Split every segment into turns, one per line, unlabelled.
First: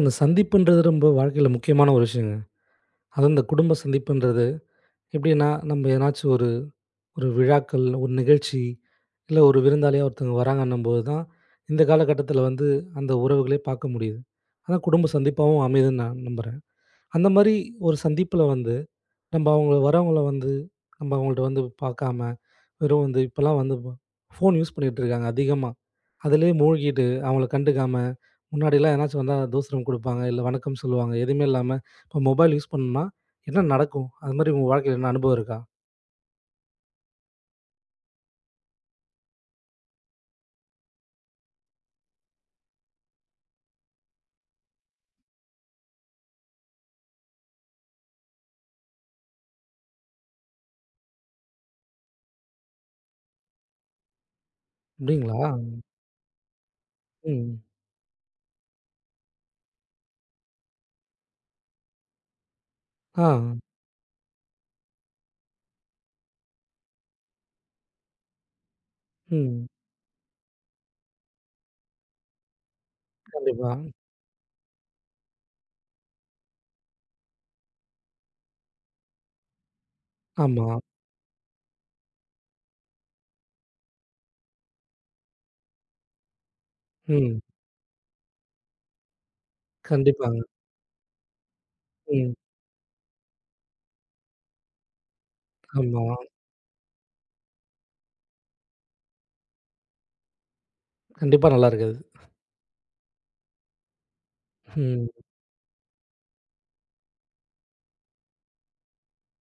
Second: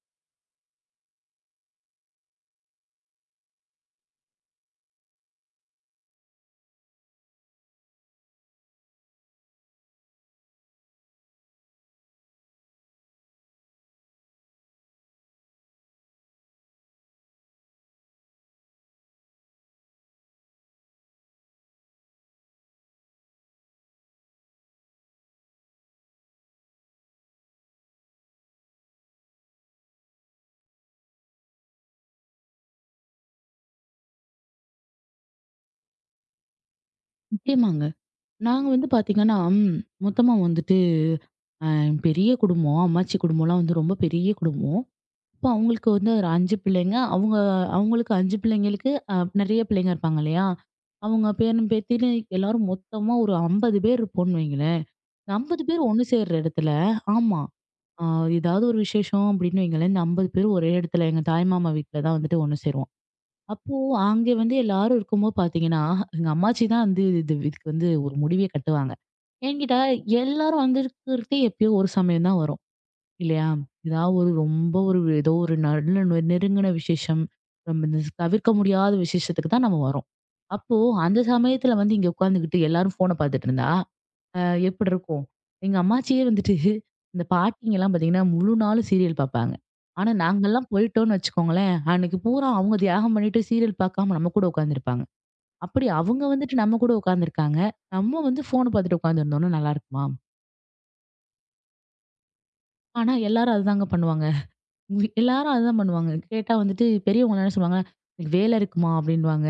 அந்த சந்திப்புன்றது ரொம்ப வாழ்க்கையில முக்கியமான ஒரு விஷயங்க. அதுவும் இந்த குடும்ப சந்திப்புன்றது எப்படின்னா, நம்ம எதனாச்சும் ஒரு ஒரு விழாக்கள், ஒரு நிகழ்ச்சி, இல்ல ஒரு விருந்தாளியா ஒருத்தவங்க வராங்கன்னும்போது தான், இந்த காலகட்டத்தில வந்து அந்த உறவுகளே பார்க்க முடியுது. அதான் குடும்ப சந்திப்பாவும் அமையுதுன்னு நான் நம்புறேன். அந்த மாரி ஒரு சந்திப்புல வந்து, நம்ம அவங்க வரவங்கள வந்து நம்ம அவங்கள்ட்ட வந்து பார்க்காம, வெறும் வந்து இப்பலாம் வந்து ஃபோன் யூஸ் பண்ணிட்டு இருக்காங்க அதிகமா. அதிலேயே மூழ்கிட்டு அவங்கள கண்டுக்காம முன்னாடிலாம் எதனாச்சும் வந்தா தூசரம் குடுப்பாங்க. இல்ல வணக்கம் சொல்லுவாங்க. எதுவுமே இல்லாம, இப்ப மொபைல் யூஸ் பண்ணோம்னா, என்ன நடக்கும்? அது மாரி உங்க வாழ்க்கையில என்ன அனுபவம் இருக்கா?
நிச்சயமாங்க. நாங்க வந்து பாத்தீங்கன்னா, மொத்தமா வந்துட்டு அ பெரிய குடும்பம். அம்மாச்சி குடும்பம்லாம் வந்து ரொம்ப பெரிய குடும்பம். அப்போ அவங்களுக்கு வந்து ஒரு 5 பிள்ளைங்க. அவங்களுக்கு 5 பிள்ளைங்களுக்கு நெறைய பிள்ளைங்க இருப்பாங்க இல்லையா? அவங்க பேரன், பேத்தின்னு எல்லாரும் மொத்தமா ஒரு 50 பேர் இருப்போம்ன்னு வைங்களேன்.
அப்படிங்களா?
50 பேர் ஒண்ணு சேர்ற இடத்துல ஆமா.
ம்.
அ ஏதாவது ஒரு விசேஷம் அப்படின்னு வைங்களேன், இந்த 50 பேரும் ஒரே இடத்துல எங்க தாய் மாமா வீட்ல தான் வந்துட்டு ஒண்ணு சேருவோம்.
ஆ.
அப்போ அங்க வந்து எல்லாரும் இருக்கும்போது பார்த்தீங்கன்னா, எங்க அம்மாச்சி தான் வந்து இது இதுக்கு வந்து ஒரு முடிவே கட்டுவாங்க. ஏன்னு
ம்.
கேட்டா, எல்லாரும் வந்திருக்கிறதே எப்பயோ ஒரு சமயம் தான் வரும். இல்லையா?
கண்டிப்பா.
ஏதாவது ஒரு ரொம்ப ஒரு ஏதோ ஒரு நல்ல நெருங்கின விசேஷம். நம்ம இந்த தவிர்க்க முடியாத விசேஷத்துக்கு தான் நம்ம வரோம்.
ஆமா.
அப்போ அந்த சமயத்துல வந்து இங்க உட்காந்துக்கிட்டு எல்லாரும் ஃபோன பார்த்துட்டு இருந்தா, அ எப்படி இருக்கும்? எங்க அம்மாச்சியே வந்துட்டு, இந்த
ம்.
பாட்டிங்கலாம் பார்த்தீங்கன்னா, முழு நாளும் சீரியல் பார்ப்பாங்க. ஆனா
கண்டிப்பாங்க.
நாங்கலாம் போயிட்டோம்னு வச்சுக்கோங்களேன், அன்னைக்கு
ம்.
பூரா அவங்க தியாகம் பண்ணிட்டு சீரியல் பார்க்காம நம்ம கூட உட்காந்துருப்பாங்க. அப்படி
ஆமா.
அவங்க வந்துட்டு நம்ம கூட உட்காந்துருக்காங்க. நம்ம வந்து ஃபோன பார்த்துட்டு உட்காந்துருந்தோம்னா நல்லா இருக்குமா?
கண்டிப்பா நல்லா இருக்காது.
ஆனா எல்லாரும் அதுதாங்க பண்ணுவாங்க.
ம்.
எல்லாரும் அதுதான் பண்ணுவாங்க. கேட்டா வந்துட்டு பெரியவங்கலாம் என்ன சொல்லுவாங்க, "எனக்கு வேலை இருக்குமா?" அப்படின்னுவாங்க.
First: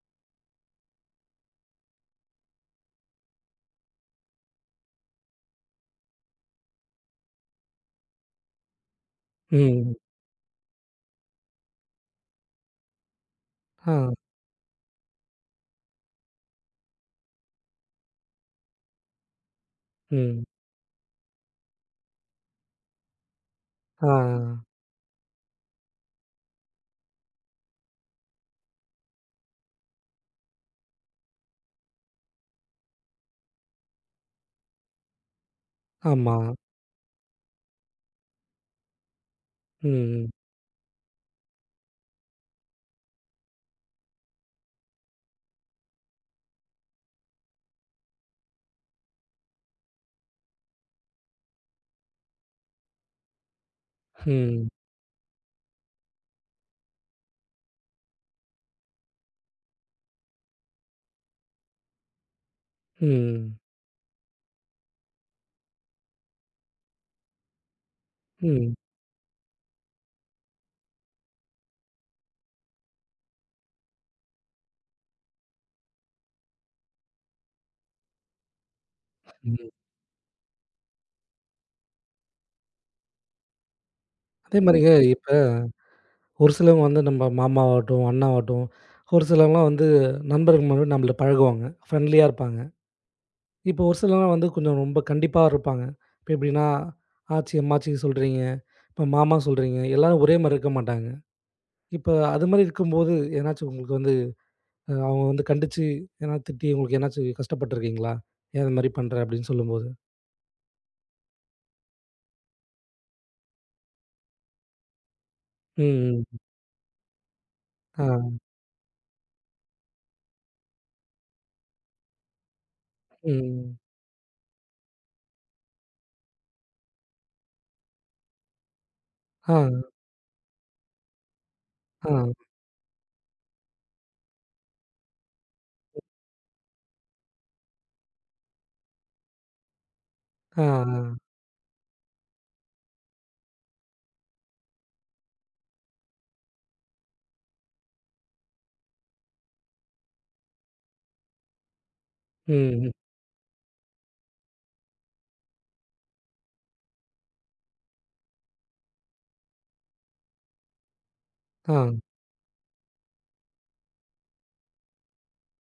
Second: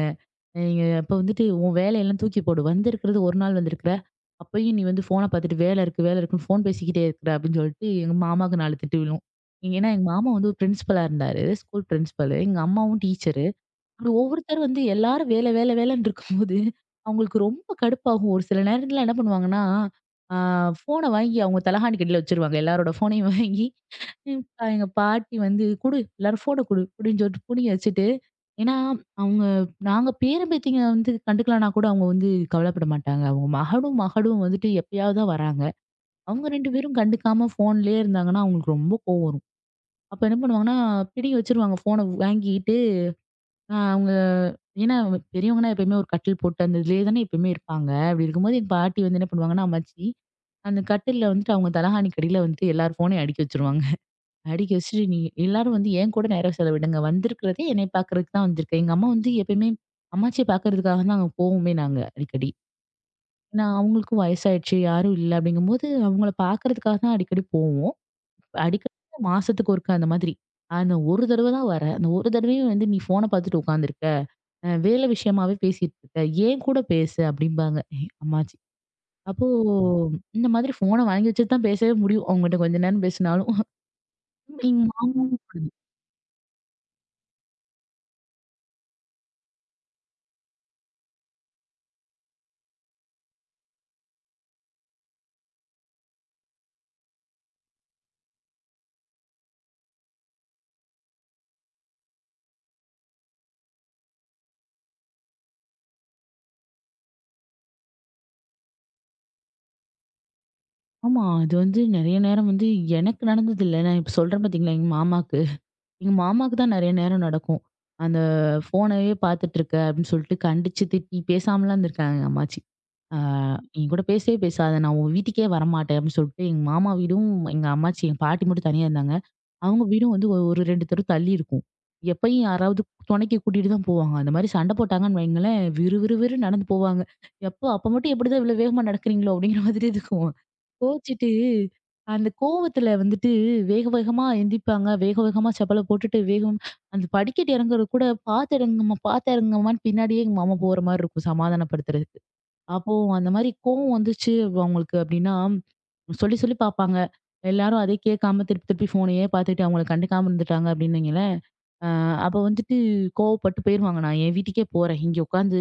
நீங்க அப்ப வந்துட்டு உன் வேலையெல்லாம் தூக்கி போடு. வந்திருக்கிறது ஒரு நாள் வந்திருக்கிற. அப்பயும் நீ வந்து ஃபோன பார்த்துட்டு வேலை இருக்கு, வேலை இருக்குன்னு ஃபோன் பேசிக்கிட்டே இருக்கிற அப்படின்னு சொல்லிட்டு எங்க மாமாவுக்கு 4 திட்டு விழும். ஏன்னா
ம்.
எங்க மாமா வந்து ஒரு பிரின்சிபலா இருந்தாரு. School principal. எங்க அம்மாவும் டீச்சரு. அப்படி
ஆ.
ஒவ்வொருத்தர் வந்து எல்லாரும் வேலை வேலை வேலைன்னு இருக்கும்போது, அவங்களுக்கு ரொம்ப கடுப்பாகும். ஒரு சில நேரத்துல என்ன பண்ணுவாங்கன்னா, ஆ
ம்.
ஃபோன வாங்கி அவங்க தலகாணிக்கடியில வச்சுருவாங்க. எல்லாரோட ஃபோனையும் வாங்கி,
ஆ.
ம் எங்க பாட்டி வந்து "குடு எல்லாரும் ஃபோன குடு" அப்படின்னு சொல்லிட்டு புடுங்கி வச்சுட்டு, ஏன்னா அவங்க நாங்க பேரன் பேத்திங்க வந்து கண்டுக்கலனா கூட அவங்க வந்து கவலைப்பட மாட்டாங்க. அவங்க மகனும் மகளும் வந்துட்டு எப்பயாவது தான் வராங்க.
ஆமா.
அவங்க 2 பேரும் கண்டுக்காம ஃபோன்லயே இருந்தாங்கன்னா, அவங்களுக்கு ரொம்ப கோவம் வரும். அப்ப
ம்.
என்ன பண்ணுவாங்கன்னா, பிடுங்கி வச்சுருவாங்க ஃபோன வாங்கிட்டு ஆ அவங்க ஏன்னா அவங்க பெரியவங்கன்னா எப்பயுமே ஒரு கட்டில் போட்டு அந்த இதுலயே தானே எப்பயுமே இருப்பாங்க. அப்படி இருக்கும்போது எங்க பாட்டி வந்து என்ன பண்ணுவாங்கன்னா, அம்மாச்சி, அந்த கட்டில்ல வந்துட்டு அவங்க தலகாணிக்கு அடியில வந்துட்டு எல்லார் ஃபோனையும் அடுக்கி வச்சுருவாங்க.
ம்.
அடுக்கி வச்சுட்டு நீ எல்லாரும் வந்து என் கூட நேரம் செலவிடுங்க. வந்திருக்கிறதே என்னைய பார்க்கறதுக்கு தான் வந்திருக்கேன். எங்க அம்மா வந்து எப்பயுமே அம்மாச்சிய பார்க்கறதுக்காக தான் அங்க போவோமே நாங்க அடிக்கடி.
ம்.
ஏன்னா அவங்களுக்கும் வயசாயிடுச்சு, யாரும் இல்ல அப்படிங்கும்போது அவங்கள பார்க்கறதுக்காக தான் அடிக்கடி போவோம்.
ம்.
அடிக்கடி மாசத்துக்கு ஒருக்கா அந்த மாதிரி. அந்த ஒரு தடவ தான் வரேன். அந்த ஒரு தடவையும் வந்து நீ ஃபோன பார்த்துட்டு உட்காந்துருக்க. வேலை விஷயமாவே பேசிட்டு இருக்க. ஏன் கூட பேசு அப்படிம்பாங்க ஏய், அம்மாச்சி. அப்போ
ம்.
இந்த மாதிரி ஃபோன வாங்கி வச்சுட்டு தான் பேசவே முடியும். அவங்ககிட்ட கொஞ்ச நேரம் பேசினாலும்.
அதே
எங்க
மாரிங்க இப்ப
மாமாவும் அப்படிதான்.
ஒரு சிலவங்க வந்து நம்ம மாமாவாகட்டும், அண்ணாவாகட்டும், ஒரு சிலவங்கலாம் வந்து நண்பர்கள் முன்னாடி நம்மள்ட்ட பழகுவாங்க. ஃப்ரெண்ட்லியா இருப்பாங்க. இப்போ ஒரு சிலர்லாம் வந்து கொஞ்சம் ரொம்ப கண்டிப்பா இருப்பாங்க. இப்போ எப்படின்னா, ஆச்சி, அம்மாச்சி சொல்றீங்க. இப்போ மாமா சொல்றீங்க. எல்லாரும் ஒரே மாரி இருக்க மாட்டாங்க. இப்போ அது மாரி இருக்கும்போது, எதனாச்சும் உங்களுக்கு வந்து அவங்க வந்து கண்டிச்சு, எதனா திட்டி உங்களுக்கு எதனாச்சும் கஷ்டப்பட்டுருக்கீங்களா? ஏன் இது மாரி பண்ற? அப்படின்னு சொல்லும்போது.
ஆமா. அது வந்து நெறைய நேரம் வந்து எனக்கு நடந்தது இல்ல. நான் இப்ப சொல்றேன் பார்த்தீங்களா, எங்க மாமாக்கு. எங்க
ம், ம்.
மாமாவுக்கு தான் நெறைய நேரம் நடக்கும். அந்த
ஆ,
ஃபோனவே பார்த்துட்டு இருக்க அப்படின்னு சொல்லிட்டு கண்டிச்சு, திட்டி பேசாமலாம் இருந்திருக்காங்க எங்க அம்மாச்சி. ஆ
ம்.
"நீ என் கூட பேசவே பேசாத. நான் உன் வீட்டுக்கே வரமாட்டேன்" அப்படின்னு சொல்லிட்டு எங்க மாமா வீடும், எங்க அம்மாச்சி, எங்க பாட்டி மட்டும் தனியா இருந்தாங்க.
ஆ,
அவங்க வீடும் வந்து ஒரு 2 தெரு தள்ளி இருக்கும்.
ஆ,
எப்பயும் யாராவது துணைக்கு கூட்டிட்டு தான் போவாங்க. அந்த மாரி சண்டை போட்டாங்கன்னு வைங்களேன், விறுவிறுவிறு நடந்து போவாங்க. "எப்போ அப்ப மட்டும் எப்படிதான் இவ்வளோ வேகமா நடக்கிறீங்களோ?" அப்படிங்கிற மாதிரி இருக்கும்.
ஆ, ஆ.
கோவிச்சுட்டு அந்த கோவத்துல வந்துட்டு வேக வேகமா எந்திரிப்பாங்க. வேக வேகமா செப்பல போட்டுட்டு வேகம் அந்த படிக்கட்டு இறங்குறது கூட "பார்த்து இறங்குங்கம்மா, பார்த்து இறங்குங்கம்மான்னு" பின்னாடியே எங்க மாமா போற மாரி இருக்கும் சமாதானப்படுத்துறதுக்கு.
ம், ம்.
அப்போ அந்த மாரி கோவம் வந்துச்சு அவங்களுக்கு அப்படின்னா, சொல்லி சொல்லி பார்ப்பாங்க. எல்லாரும் அதை கேட்காம திருப்பி திருப்பி ஃபோனையே பார்த்துட்டு அவங்கள கண்டுக்காம இருந்துட்டாங்க அப்படின்னு வைங்களேன்.
ஆ,
அ அப்ப வந்துட்டு கோவப்பட்டு போயிருவாங்க. "நான் என் வீட்டுக்கே போறேன். இங்க உட்காந்து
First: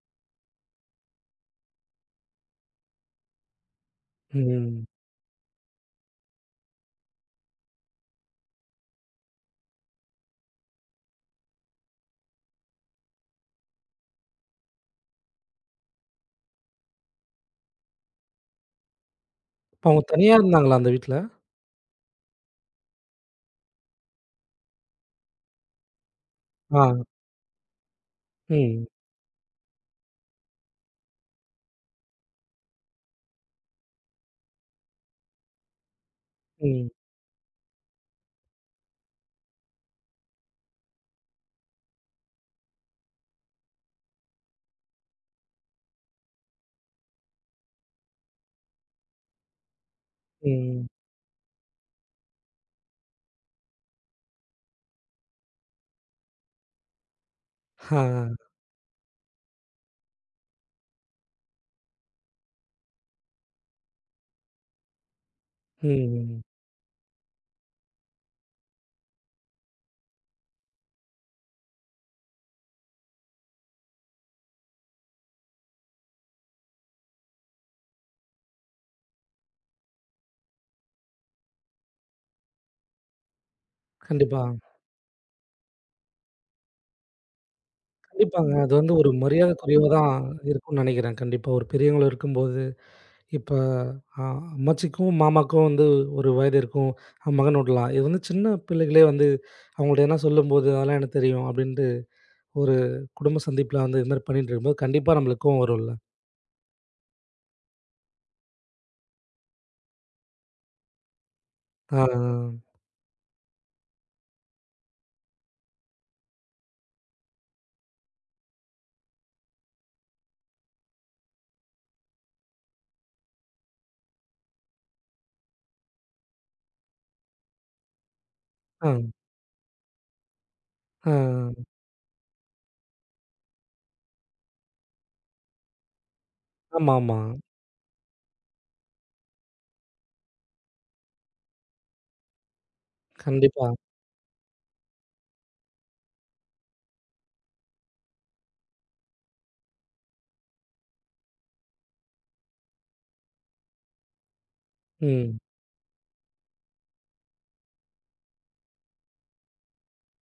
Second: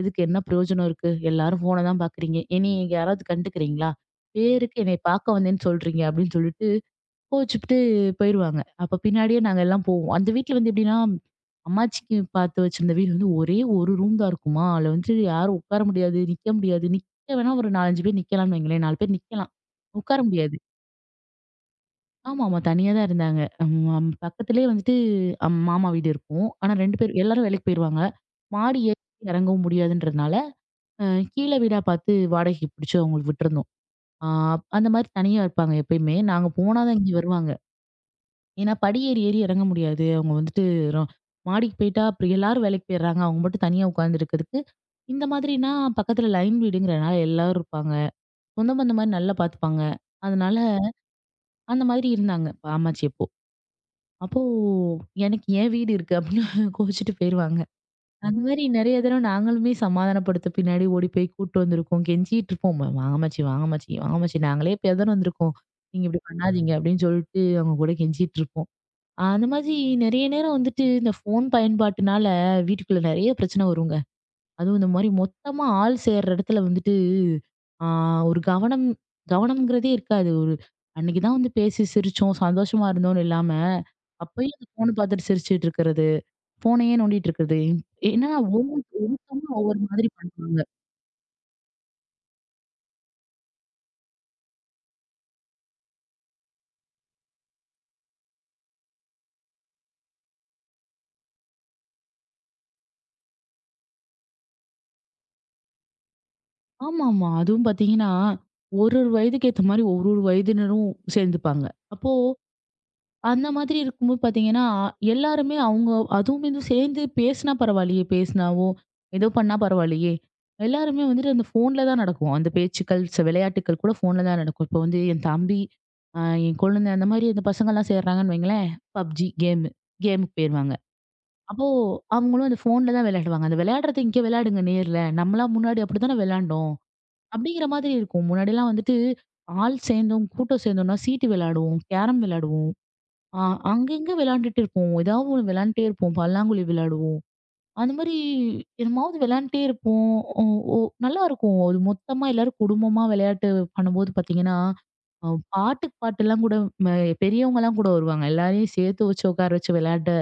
எதுக்கு என்ன பிரயோஜனம் இருக்கு? எல்லாரும் ஃபோன தான் பார்க்குறீங்க. என்னைய யாராவது கண்டுக்கிறீங்களா? பேருக்கு
ம்.
என்னைய பார்க்க வந்தேன்னு சொல்றீங்க" அப்படின்னு சொல்லிட்டு கோவிச்சுக்கிட்டு போயிருவாங்க. அப்ப பின்னாடியே நாங்க எல்லாம் போவோம். அந்த வீட்ல வந்து எப்படின்னா, அம்மாச்சிக்கு பாத்து வச்சிருந்த வீடு வந்து ஒரே ஒரு ரூம் தான் இருக்குமா. அதுல வந்து யாரும் உட்கார முடியாது, நிக்க முடியாது. நிக்க வேணா ஒரு 4, 5 பேர் நிக்கலாம்னு வைங்களேன். 4 பேர் நிக்கலாம்.
இப்போ அவங்க
உட்கார
தனியா
முடியாது.
இருந்தாங்களா அந்த வீட்ல?
ஆமாமா. தனியா தான் இருந்தாங்க. பக்கத்திலேயே வந்துட்டு மாமா வீடு இருக்கும். ஆனா
ஆ,
2 பேர் எல்லாரும் வேலைக்கு போயிருவாங்க. மாடி
ம்,
ஏறி இறங்கவும் முடியாதுன்றதுனால, அ கீழ வீடா பாத்து வாடகைக்கு புடிச்சு அவங்களுக்கு விட்டுருந்தோம். ஆ அந்த மாரி தனியா இருப்பாங்க எப்பயுமே. நாங்க போனா
ம்,
தான் இங்க வருவாங்க. ஏன்னா படி ஏறி ஏறி இறங்க முடியாது. அவங்க வந்துட்டு ரொ மாடிக்கு போயிட்டா அப்புறம் எல்லாரும் வேலைக்கு போயிடுறாங்க. அவங்க மட்டும் தனியா உட்காந்துருக்கிறதுக்கு. இந்த மாதிரினா பக்கத்துல லைன் வீடுங்கிறனால எல்லாரும் இருப்பாங்க. சொந்த பந்த மாரி நல்லா பார்த்துப்பாங்க. அதனால
ம்.
அந்த மாதிரி இருந்தாங்க இப்ப அம்மாச்சி அப்போ. அப்போ எனக்கு என் வீடு இருக்கு அப்படின்னு கோவிச்சுட்டு போயிருவாங்க.
ஆ,
அந்த மாரி நெறைய தடவ நாங்களுமே சமாதானப்படுத்த பின்னாடி ஓடி போய் கூட்டு வந்திருக்கோம். கெஞ்சிட்டு இருப்போம். "வாங்க அம்மாச்சி, வாங்க அம்மாச்சி, வாங்க அம்மாச்சி நாங்களே இப்ப தானே வந்திருக்கோம். நீங்க இப்படி
ம்.
பண்ணாதீங்க" அப்படின்னு சொல்லிட்டு அவங்க கூட கெஞ்சிட்டு இருப்போம். அந்த மாதிரி நெறைய நேரம் வந்துட்டு இந்த ஃபோன் பயன்பாட்டுனால வீட்டுக்குள்ள நெறைய பிரச்சனை வருங்க. அதுவும் இந்த மாரி மொத்தமா ஆள் சேர்ற இடத்துல வந்துட்டு, ஆ ஒரு கவனம் கவனம்ங்கிறதே இருக்காது. ஒரு அன்னைக்கு தான் வந்து பேசி சிரிச்சோம், சந்தோஷமா இருந்தோம்னு இல்லாம,
கண்டிப்பா.
அப்பயும் அந்த ஃபோன பார்த்துட்டு சிரிச்சுட்டு இருக்கிறது, ஃபோனையே நோண்டிட்டு இருக்கிறது. ஏன்னா
கண்டிப்பாங்க. அது வந்து ஒரு
ஒவ்வொருத்தவங்களும் ஒவ்வொரு
மரியாதைக்குரியவா
மாதிரி
தான்
பண்ணுவாங்க.
இருக்கும்னு நெனைக்கிறேன். கண்டிப்பா ஒரு பெரியவங்களும் இருக்கும்போது, இப்ப அ அம்மாச்சிக்கும், மாமாக்கும் வந்து ஒரு வயது இருக்கும். மகன் விடலாம். இது வந்து சின்ன பிள்ளைகளே வந்து அவங்கள்ட்ட எதனா சொல்லும்போது, "அதெல்லாம் எனக்கு தெரியும்" அப்படின்ட்டு ஒரு குடும்ப சந்திப்புல வந்து இது மாரி பண்ணிட்டு இருக்கும்போது, கண்டிப்பா நம்மளுக்கு கோவம் வரும்ல.
ஆமாமா. அதுவும் பார்த்தீங்கன்னா, ஒரு ஒரு வயதுக்கு ஏத்த மாரி ஒரு ஒரு வயதினரும் சேர்ந்துப்பாங்க.
ஆ,
அப்போ அந்த மாதிரி இருக்கும்போது பாத்தீங்கன்னா, எல்லாருமே அவங்க அதுவுமே வந்து சேர்ந்து பேசினா பரவாயில்லையே! பேசினாவோ, ஏதோ பண்ணா பரவாயில்லையே! எல்லாருமே வந்துட்டு அந்த ஃபோன்ல தான் நடக்கும். அந்த பேச்சுக்கள், விளையாட்டுக்கள் கூட ஃபோன்ல தான் நடக்கும். இப்போ வந்து என் தம்பி, அ என் குழந்தை அந்த மாதிரி அந்த பசங்கள்லாம் சேர்றாங்கன்னு வைங்களேன்,
ஆ, ஆ,
PUBG கேமு. கேமுக்கு போயிருவாங்க. அப்போ
ஆ.
அவங்களும் அந்த ஃபோன்ல தான் விளையாடுவாங்க. அந்த விளையாடுறத இங்க விளையாடுங்க நேர்ல. நம்மலாம் முன்னாடி அப்படித்தானே விளையாண்டோம்.
ஆமாமா.
அப்படிங்கிற மாதிரி இருக்கும். முன்னாடிலாம் வந்துட்டு ஆள் சேர்ந்தோம், கூட்டம் சேர்ந்தோம்னா சீட்டு விளையாடுவோம், கேரம் விளையாடுவோம். ஆ
கண்டிப்பா.
அங்கங்க விளையாண்டுட்டு இருப்போம். ஏதாவது ஒண்ணு விளையாண்டுட்டே இருப்போம். பல்லாங்குழி விளையாடுவோம். அந்த மாரி என்னமாவது விளையாண்டுட்டே இருப்போம். ஒ ஒ நல்லாருக்கும். அது மொத்தமா எல்லாரும் குடும்பமா விளையாட்டு பண்ணும்போது பார்த்தீங்கன்னா, அ
ம்.
பாட்டுக்கு பாட்டுலாம் கூட ம பெரியவங்கலாம் கூட வருவாங்க. எல்லாரையும் சேர்த்து வச்சு உட்கார வச்சு விளையாட்ட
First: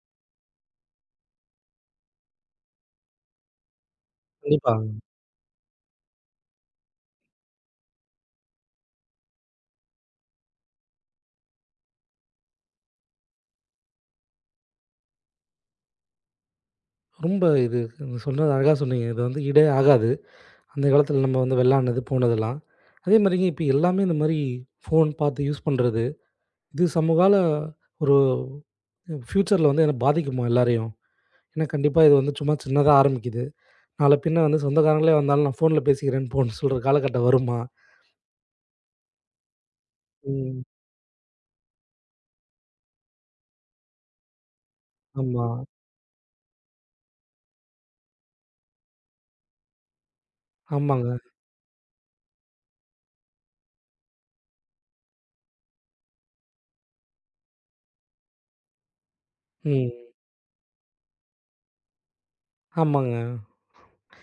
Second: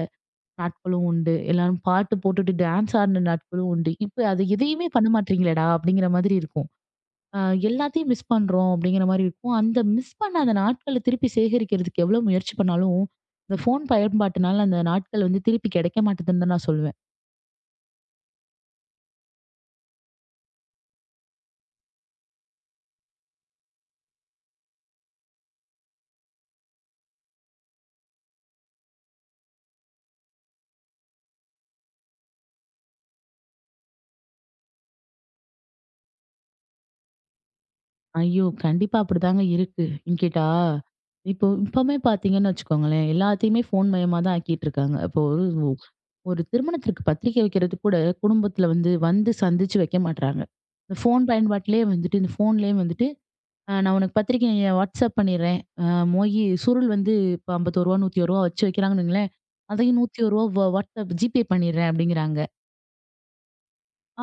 நாட்களும் உண்டு. எல்லாரும் பாட்டு போட்டுட்டு டான்ஸ் ஆடின நாட்களும் உண்டு. இப்ப அது
கண்டிப்பா.
எதையுமே பண்ண மாட்றீங்களேடா! அப்படிங்கிற மாதிரி இருக்கும். அ எல்லாத்தையும் மிஸ் பண்றோம் அப்படிங்கிற மாரி இருக்கும். அந்த மிஸ் பண்ண அந்த நாட்கள திருப்பி சேகரிக்கிறதுக்கு எவ்வளோ முயற்சி பண்ணாலும், இந்த ஃபோன் பயன்பாட்டுனால அந்த நாட்கள் வந்து திருப்பி கிடைக்க மாட்டேதுன்னு தான் நான் சொல்லுவேன்.
ரொம்ப இது நீங்க சொன்னது அழகா சொன்னீங்க. இது வந்து ஈடே ஆகாது. அந்த காலத்துல நம்ம வந்து வெளாடுனது, போனதெல்லாம். அதே மாரிங்க இப்ப எல்லாமே இந்த மாரி ஃபோன் பார்த்து யூஸ் பண்றது. இது சமகால ஒரு ஃப்யூச்சர்ல வந்து என்ன பாதிக்குமா எல்லாரையும்? ஏன்னா கண்டிப்பா இது வந்து சும்மா சின்னதா ஆரம்பிக்குது. நாள பின்ன வந்து சொந்தக்காரங்களே வந்தாலும் நான் ஃபோன்ல பேசிக்கிறேன்னு போன்னு சொல்ற காலகட்டம் வருமா?
ஐயோ! கண்டிப்பா அப்படிதாங்க இருக்கு. ஏன்னு கேட்டா,
ம்.
இப்போ இப்பமே பார்த்தீங்கன்னு வச்சுக்கோங்களேன், எல்லாத்தையுமே ஃபோன் மயமா தான் ஆக்கிட்டு இருக்காங்க. இப்போ
ஆமா.
ஒரு ஒரு திருமணத்திற்கு பத்திரிக்கை வைக்கிறது கூட குடும்பத்தில வந்து வந்து சந்திச்சு வைக்க மாட்றாங்க. இந்த
ஆமாங்க.
ஃபோன் பயன்பாட்டிலேயே வந்துட்டு இந்த ஃபோன்லேயே வந்துட்டு நான் உனக்கு பத்திரிக்கைய வாட்ஸ்அப் பண்ணிடுறேன். மோகி சுருள் வந்து இப்ப ரூ. 51 ரூ. 100 வச்சு வைக்கிறாங்கன்னு வைங்களேன். அதையும் ரூ.
ம்.
100 வாட்ஸ்அப் ஜிபே பண்ணிடுறேன் அப்படிங்கிறாங்க.
ஆமாங்க.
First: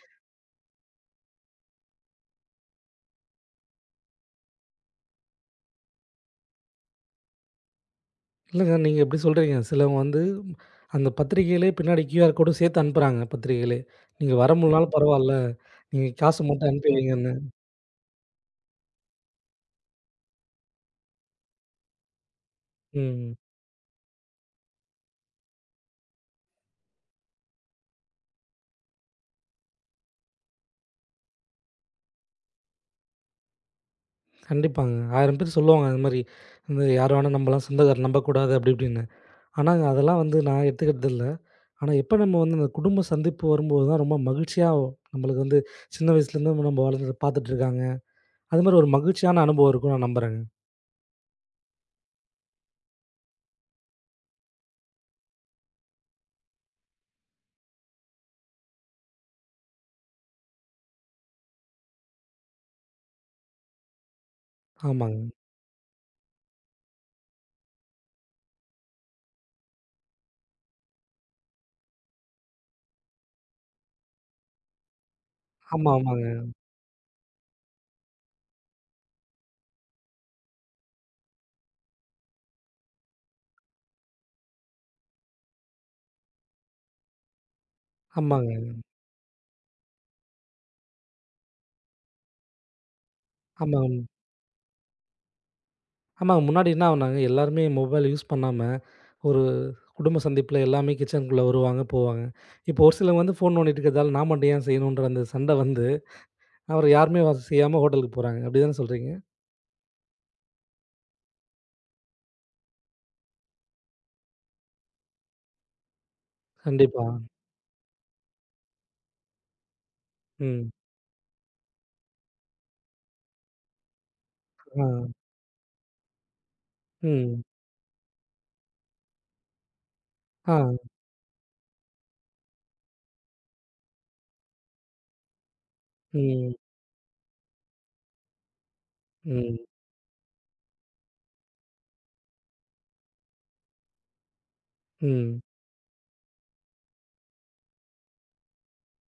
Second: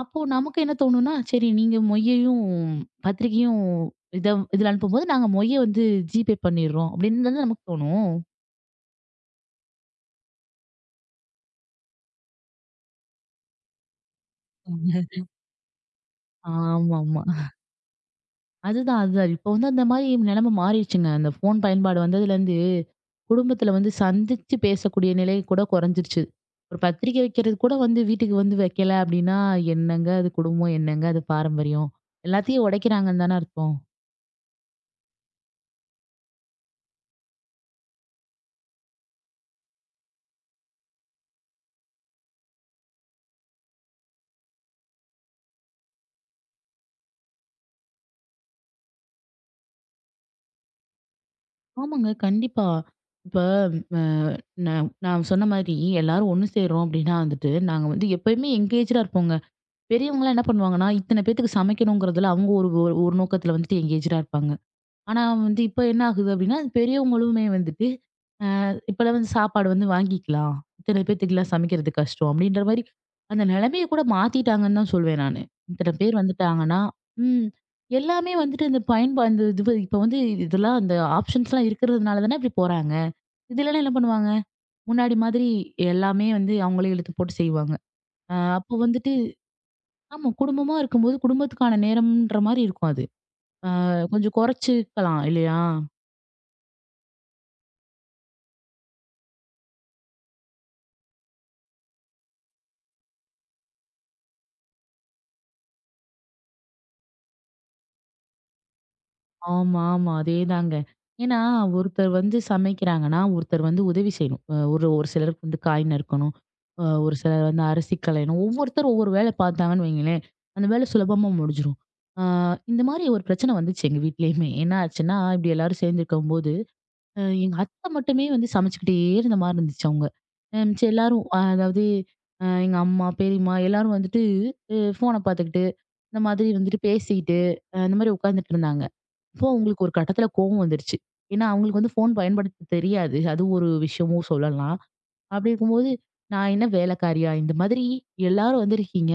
அப்போ நமக்கு என்ன தோணும்னா, சரி நீங்க மொய்யையும், பத்திரிக்கையும் இத இதுல அனுப்பும்போது நாங்க மொய்ய வந்து ஜிபே பண்ணிடுறோம் அப்படின்னு தானே நமக்கு தோணும்.
இல்லங்க நீங்க இப்டி சொல்றீங்க. சிலவங்க வந்து அந்த பத்திரிக்கையிலே பின்னாடி கியூஆர் கோடும் சேர்த்து அனுப்புறாங்க பத்திரிக்கையிலே. நீங்க வர முடிலனாலும்
ஆமா.
பரவால்ல. நீங்க காசு மட்டும் அனுப்பி
ஆமாமா.
வைங்கன்னு.
அதுதான், அதுதான். இப்ப வந்து அந்த மாரி நிலைமை மாறிடுச்சுங்க. அந்த ஃபோன் பயன்பாடு வந்ததுலேருந்து
ம்.
குடும்பத்துல வந்து சந்திச்சு பேசக்கூடிய நிலை கூட குறைஞ்சிருச்சு. ஒரு பத்திரிக்கை வைக்கிறது கூட வந்து வீட்டுக்கு வந்து வைக்கல அப்படின்னா, என்னங்க அது குடும்பம்? என்னங்க அது பாரம்பரியம்? எல்லாத்தையும் உடைக்கிறாங்கன்னு தானே அர்த்தம்.
கண்டிப்பாங்க. 1000 பேர் சொல்லுவாங்க அது மாரி. இந்த யார வேணா நம்பலாம், சொந்தக்காரர நம்பக்கூடாது அப்படி இப்படின்னு. ஆனா அதெல்லாம் வந்து நான் எடுத்துக்கிறது இல்ல. ஆனா எப்ப நம்ம வந்து அந்த குடும்ப சந்திப்பு வரும்போது தான் ரொம்ப மகிழ்ச்சியா நம்மளுக்கு வந்து சின்ன வயசுலேருந்து நம்ம வளர்ந்தத பார்த்துட்டுருக்காங்க. அது மாரி ஒரு மகிழ்ச்சியான அனுபவம் இருக்கும்னு நான் நம்புறேங்க.
ஆமாங்க, கண்டிப்பா. இப்ப அ நான் நான் சொன்ன மாரி எல்லாரும் ஒண்ணு சேர்றோம் அப்படின்னா வந்துட்டு, நாங்க வந்து எப்பயுமே எங்கேஜ்டா இருப்போங்க. பெரியவங்கலாம் என்ன பண்ணுவாங்கன்னா, இத்தன பேத்துக்கு சமைக்கணுங்கிறதுல அவங்க ஒரு ஒரு ஒரு நோக்கத்துல வந்துட்டு எங்கேஜ்டா இருப்பாங்க.
ஆமாங்க.
ஆனா வந்து இப்ப என்ன ஆகுது அப்படின்னா, பெரியவங்களுமே வந்துட்டு இப்பலாம் வந்து சாப்பாடு வந்து வாங்கிக்கலாம். இத்தன பேத்துக்குலாம் சமைக்கிறது கஷ்டம். அப்படின்ற மாரி அந்த நெலைமைய கூட மாத்திட்டாங்கன்னு தான் சொல்வேன் நானு.
ஆமா,
இத்தன பேர்
ஆமாங்க.
வந்துட்டாங்கன்னா, ம். எல்லாமே வந்துட்டு இந்த இந்த இப்ப வந்து இதெல்லாம் அந்த ஆப்ஷன்ஸ்லாம் இருக்கிறதுனால தானே இப்படி போறாங்க. இது இல்லன்னா என்ன பண்ணுவாங்க? முன்னாடி மாதிரி எல்லாமே வந்து அவங்களே இழுத்து போட்டு செய்வாங்க.
ஆமாங்க.
அப்போ வந்துட்டு ஆமா குடும்பமா இருக்கும்போது குடும்பத்துக்கான நேரம்ன்ற மாரி இருக்கும் அது. அ
ஆமாங்க.
கொஞ்சம் குறைச்சுக்கலாம் இல்லையா?
ஆமாங்க. முன்னாடி என்ன ஆகுனாங்க, எல்லாருமே மொபைல் யூஸ் பண்ணாம ஒரு குடும்ப சந்திப்புல எல்லாமே கிச்சனுக்குள்ள வருவாங்க, போவாங்க. இப்போ ஒரு சிலவங்க வந்து ஃபோன் நோண்டிட்டு இருக்கிறதால நான் மட்டும் ஏன் செய்யணுன்ற அந்த சண்டை வந்து, அப்புறம் யாருமே செய்யாம ஹோட்டலுக்கு போறாங்க. அப்படி தானே சொல்றீங்க?
ஆமா, ஆமா. அதேதாங்க. ஏன்னா, ஒருத்தர் வந்து சமைக்கிறாங்கன்னா, ஒருத்தர் வந்து உதவி செய்யணும். ஒரு ஒரு சிலருக்கு வந்து காய் நறுக்கணும்.
கண்டிப்பா.
ஒரு சிலர் வந்து அரிசி களையணும். ஒவ்வொருத்தர் ஒவ்வொரு வேலை பார்த்தாங்கன்னு வைங்களேன், அந்த
ம்.
வேலை சுலபமா முடிஞ்சிரும். ஆ இந்த மாரி ஒரு பிரச்சனை வந்துச்சு எங்க வீட்லயுமே. என்ன
ஆ.
ஆச்சுன்னா, இப்படி எல்லாரும் சேர்ந்திருக்கும்போது,
ம்.
எங்க அத்தை மட்டுமே வந்து சமைச்சுக்கிட்டே இருந்த மாரி இருந்துச்சு அவங்க.
ஆ.
மிச்சம் எல்லாரும் அதாவது எங்க அம்மா, பெரியம்மா எல்லாரும் வந்துட்டு ஃபோன பார்த்துக்கிட்டு, இந்த மாதிரி
ம்.
வந்துட்டு பேசிக்கிட்டு, இந்த மாரி உட்காந்துட்டு இருந்தாங்க. அப்போ
ம்.
அவங்களுக்கு ஒரு கட்டத்துல கோவம் வந்துருச்சு. ஏன்னா அவங்களுக்கு வந்து ஃபோன் பயன்படுத்த தெரியாது. அது ஒரு விஷயமும் சொல்லலாம்.
ம்.
அப்படி இருக்கும்போது, "நான் என்ன வேலைக்காரியா? இந்த மாதிரி எல்லாரும் வந்திருக்கீங்க.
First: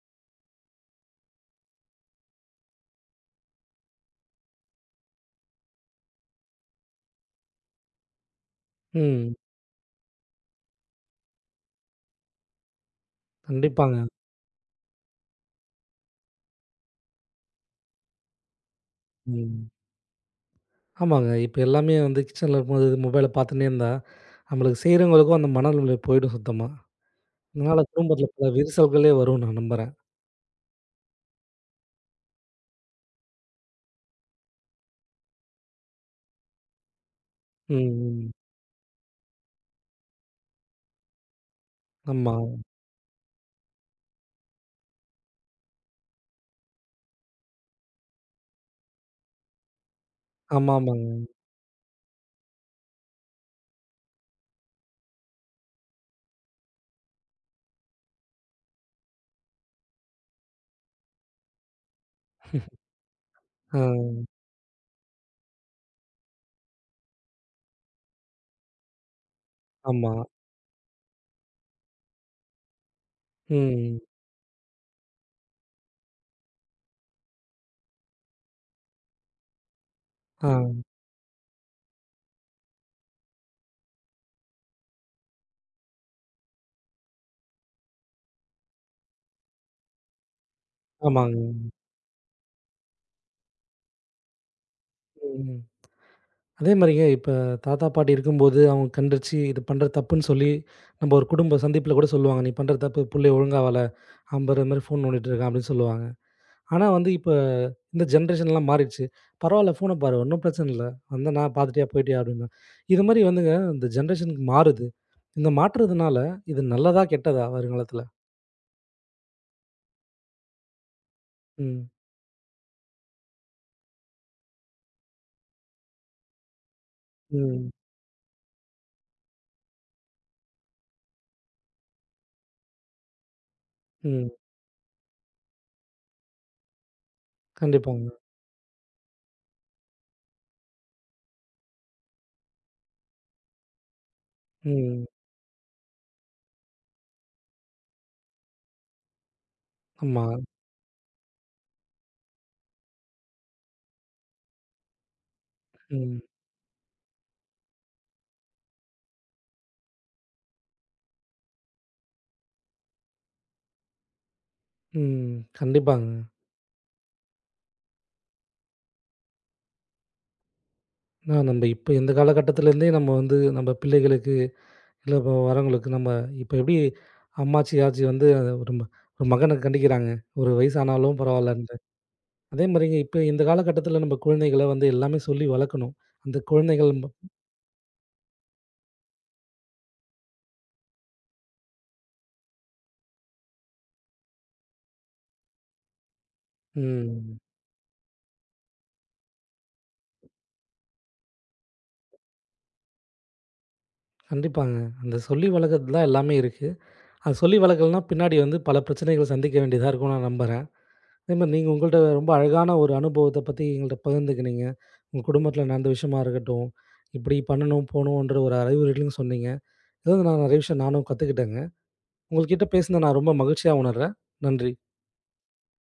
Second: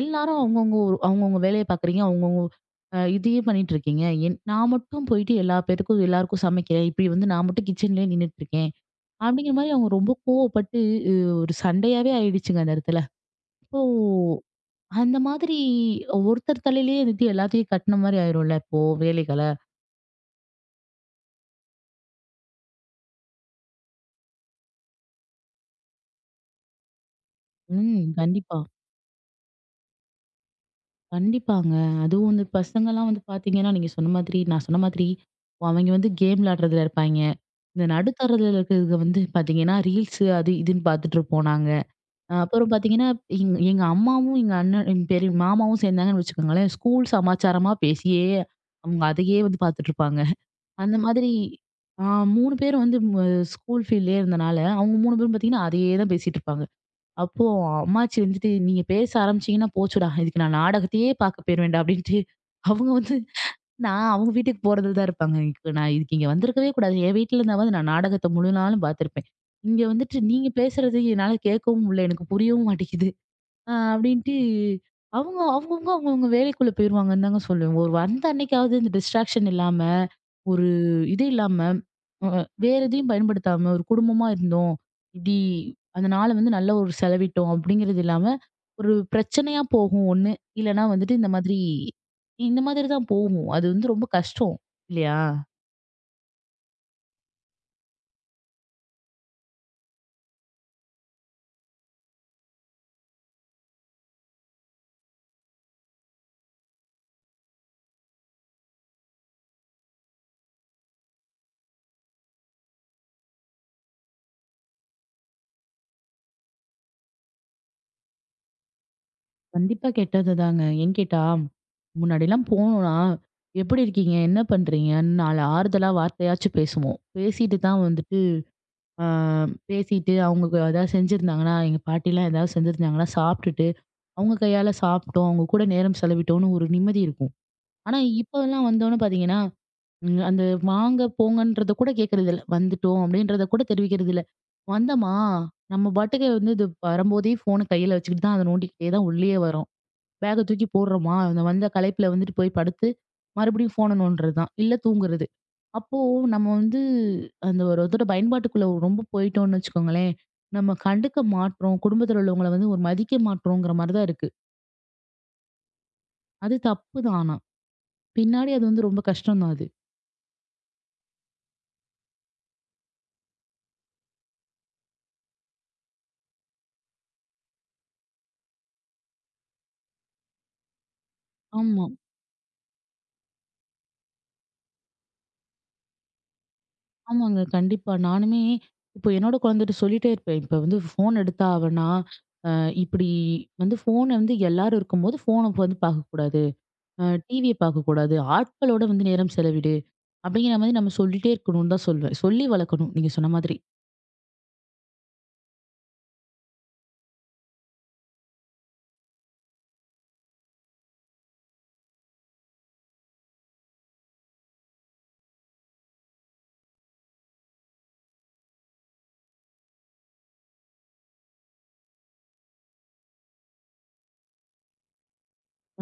எல்லாரும் அவங்கவங்க ஒரு அவங்கவங்க வேலைய பார்க்குறீங்க. அவங்கவங்க இதையே பண்ணிட்டு இருக்கீங்க. என் நான் மட்டும் போயிட்டு எல்லா பேத்துக்கும் எல்லாருக்கும் சமைக்கிறேன். இப்படி வந்து நான் மட்டும் கிச்சன்லயே நின்னுட்டு இருக்கேன்."
ம்.
அப்படிங்கிற மாதிரி அவங்க ரொம்ப கோவப்பட்டு அ ஒரு சண்டையாவே ஆயிடுச்சுங்க அந்த இடத்துல. இப்போ
கண்டிப்பாங்க.
அந்த மாதிரி ஒருத்தர் தலையிலேயே நிறுத்தி எல்லாத்தையும் கட்டுன மாதிரி ஆயிரும்ல இப்போ வேலைகள.
ம். ஆமாங்க. இப்ப எல்லாமே வந்து கிச்சன்ல இருக்கும்போது மொபைல பார்த்துன்னே இருந்தா, நம்மளுக்கு செய்றவங்களுக்கும் அந்த மனநிலை போயிடும் சுத்தமா. இதனால
ம்.
குடும்பத்தில பல
கண்டிப்பா.
விரிசல்களே வரும் நான் நம்புறேன்.
கண்டிப்பாங்க. அதுவும் வந்து பசங்கலாம் வந்து பார்த்தீங்கன்னா, நீங்க சொன்ன மாதிரி நான் சொன்ன மாதிரி அவங்க வந்து கேம் விளையாடுறதுல இருப்பாய்ங்க.
ம்.
இந்த
ம்.
நடுத்தரதுல இருக்கிறதுங்க வந்து பார்த்தீங்கன்னா, ரீல்ஸு அது இதுன்னு பார்த்துட்டுருப்போம் நாங்க.
ஆமா.
அப்புறம் பார்த்தீங்கன்னா, எங்க அம்மாவும், எங்க அண்ணன் எங்க பெரிய மாமாவும் சேர்ந்தாங்கன்னு வச்சுக்கோங்களேன், ஸ்கூல் சமாச்சாரமா பேசியே அவங்க அதையே வந்து பார்த்துட்டுருப்பாங்க. அந்த
ஆமாமாங்க.
மாதிரி ஆ 3 பேரும் வந்து ஸ்கூல் ஃபீல்ட்லயே இருந்தனால, அவங்க 3 பேரும் பார்த்தீங்கன்னா, அதையே தான் பேசிட்டுருப்பாங்க. அப்போ அம்மாச்சி வந்துட்டு, "நீங்க பேச ஆரம்பிச்சீங்கன்னா போச்சுடா! இதுக்கு நான் நாடகத்தையே பார்க்க போயிருவேன்டா" அப்படின்ட்டு அவங்க வந்து
ஆ.
நான் அவங்க வீட்டுக்கு போறதுல தான் இருப்பாங்க. எனக்கு நான் இதுக்கு இங்க வந்திருக்கவே கூடாது. என் வீட்ல இருந்தாவாவது நான் நாடகத்த முழு நாளும் பார்த்துருப்பேன். இங்க
ஆமா.
வந்துட்டு நீங்க பேசுறது என்னால கேட்கவும் முடியல. எனக்கு புரியவும் மாட்டேங்குது.
ம்.
அப்படின்ட்டு அவங்கவங்க அவங்கவங்க வேலைக்குள்ள போயிருவாங்கன்னு தாங்க சொல்லுவேன். ஒரு வந்த அன்னைக்காவது இந்த டிஸ்ட்ராக்ஷன் இல்லாம, ஒரு
ஆ.
இது இல்லாம, அ வேற எதையும் பயன்படுத்தாம ஒரு குடும்பமா இருந்தோம். இப்படி அந்த நாள வந்து நல்ல ஒரு செலவிட்டோம் அப்படிங்கிறது இல்லாம, ஒரு பிரச்சனையா போகும் ஒண்ணு. இல்லன்னா வந்துட்டு இந்த
ஆமாங்க.
மாதிரி இந்த மாதிரி தான் போகும். அது வந்து ரொம்ப கஷ்டம். இல்லையா?
ம். அதே மாரிங்க இப்ப தாத்தா, பாட்டி இருக்கும்போது அவங்க கண்டிச்சு, இது பண்றது தப்புன்னு சொல்லி, நம்ம ஒரு குடும்ப சந்திப்பில கூட சொல்லுவாங்க. "நீ பண்ற தப்பு புள்ளைய ஒழுங்கா வள" 50 மாரி ஃபோன் நோண்டிட்டு இருக்கான் அப்படின்னு சொல்லுவாங்க. ஆனா வந்து இப்ப இந்த ஜென்ரேஷன்லாம் மாறிடுச்சு. பரவால்ல ஃபோன பாரு ஒண்ணும் பிரச்சனை இல்ல. வந்தனா பார்த்துட்டியா, போயிட்டியா அப்படின்னு. இது மாரி வந்துங்க இந்த ஜென்ரேஷனுக்கு மாறுது. இந்த மாற்றதுனால இது நல்லதா, கெட்டதா வருங்காலத்துல?
கண்டிப்பா கெட்டதுதாங்க. ஏன்னு கேட்டா,
ம்.
முன்னாடிலாம் போனோம்னா, "எப்படி இருக்கீங்க? என்ன பண்றீங்கன்னு?" 4 ஆறுதலா வார்த்தையாச்சும் பேசுவோம். பேசிட்டு
ம்.
தான் வந்துட்டு ஆ பேசிட்டு அவங்க ஏதாவது செஞ்சிருந்தாங்கன்னா, எங்க பாட்டிலாம் ஏதாவது செஞ்சிருந்தாங்கன்னா, சாப்பிட்டுட்டு,
ம்.
அவங்க கையால சாப்பிட்டோம், அவங்க கூட நேரம் செலவிட்டோம்னு ஒரு நிம்மதி இருக்கும். ஆனா
கண்டிப்பாங்க.
இப்போலாம் வந்தோனே பார்த்தீங்கன்னா, அந்த வாங்க, போங்கன்றத கூட கேட்கறதில்ல. வந்துட்டோம் அப்படின்றத கூட தெரிவிக்கிறதில்ல.
ம்.
வந்தோமா, நம்ம பாட்டுக்கு வந்து இது வரும்போதே ஃபோன கையில வச்சுக்கிட்டு தான் அத நோண்டிக்கிட்டே தான் உள்ளயே வரோம்.
ஆமா.
பேக்க தூக்கி போடுறோமா, அந்த வந்த களைப்புல வந்துட்டு போய் படுத்து, மறுபடியும் ஃபோன நோண்டுறது தான். இல்ல தூங்குறது. அப்போ
ம்.
நம்ம வந்து அந்த ஒரு இதோட பயன்பாட்டுக்குள்ள ரொம்ப போயிட்டோம்னு வச்சுக்கோங்களேன், நம்ம கண்டுக்க மாட்றோம். குடும்பத்தில உள்ளவங்கள வந்து ஒரு மதிக்க மாட்றோங்கிற மாரி தான் இருக்கு.
ம். கண்டிப்பாங்க.
அது தப்பு தான் ஆனா. பின்னாடி அது வந்து ரொம்ப கஷ்டம் தான் அது.
ஆனா நம்ம இப்ப இந்த காலகட்டத்திலேருந்தே நம்ம வந்து நம்ம பிள்ளைகளுக்கு, இல்ல இப்ப வரவங்களுக்கு நம்ம இப்ப எப்படி அம்மாச்சி, ஆச்சி வந்து ஒரு ம- ஒரு மகன கண்டிக்கிறாங்க. ஒரு வயசு ஆனாலும் பரவாயில்ல.
ஆமா.
அதே மாரிங்க இப்ப இந்த காலகட்டத்தில நம்ம குழந்தைகள வந்து எல்லாமே சொல்லி வளர்க்கணும். அந்த குழந்தைகள் ம்
ஆமாங்க. கண்டிப்பா. நானுமே இப்போ என்னோட குழந்தைட்ட சொல்லிட்டே இருப்பேன். இப்ப வந்து ஃபோன் எடுத்தா அவனா, அ இப்டி வந்து ஃபோன வந்து எல்லாரும் இருக்கும்போது ஃபோன வந்து பார்க்கக்கூடாது.
ம்.
டிவியை பார்க்கக்கூடாது. ஆட்களோட வந்து நேரம் செலவிடு. அப்படிங்கிற மாதிரி நம்ம சொல்லிட்டே இருக்கணும்னு தான் சொல்வேன். சொல்லி வளர்க்கணும். நீங்க சொன்ன மாதிரி.
கண்டிப்பாங்க. அந்த சொல்லி வளர்க்கறது தான் எல்லாமே இருக்கு. அது சொல்லி வளர்க்கலன்னா பின்னாடி வந்து பல பிரச்சனைகள் சந்திக்க வேண்டியதா இருக்கும்னு நான் நம்புறேன். அதே மாரி நீங்க உங்கள்ட்ட ரொம்ப அழகான ஒரு அனுபவத்த பத்தி எங்கள்ட்ட பகிர்ந்துக்கினீங்க. உங்க குடும்பத்தில நடந்த விஷயமா இருக்கட்டும், இப்படி பண்ணணும், போணுன்ற ஒரு அறிவுரைகளையும் சொன்னீங்க. ஏதாவது நான் நெறைய விஷயம் நானும் கத்துக்கிட்டேங்க. உங்கள்கிட்ட பேசினது நான் ரொம்ப மகிழ்ச்சியா உணர்றேன். நன்றி.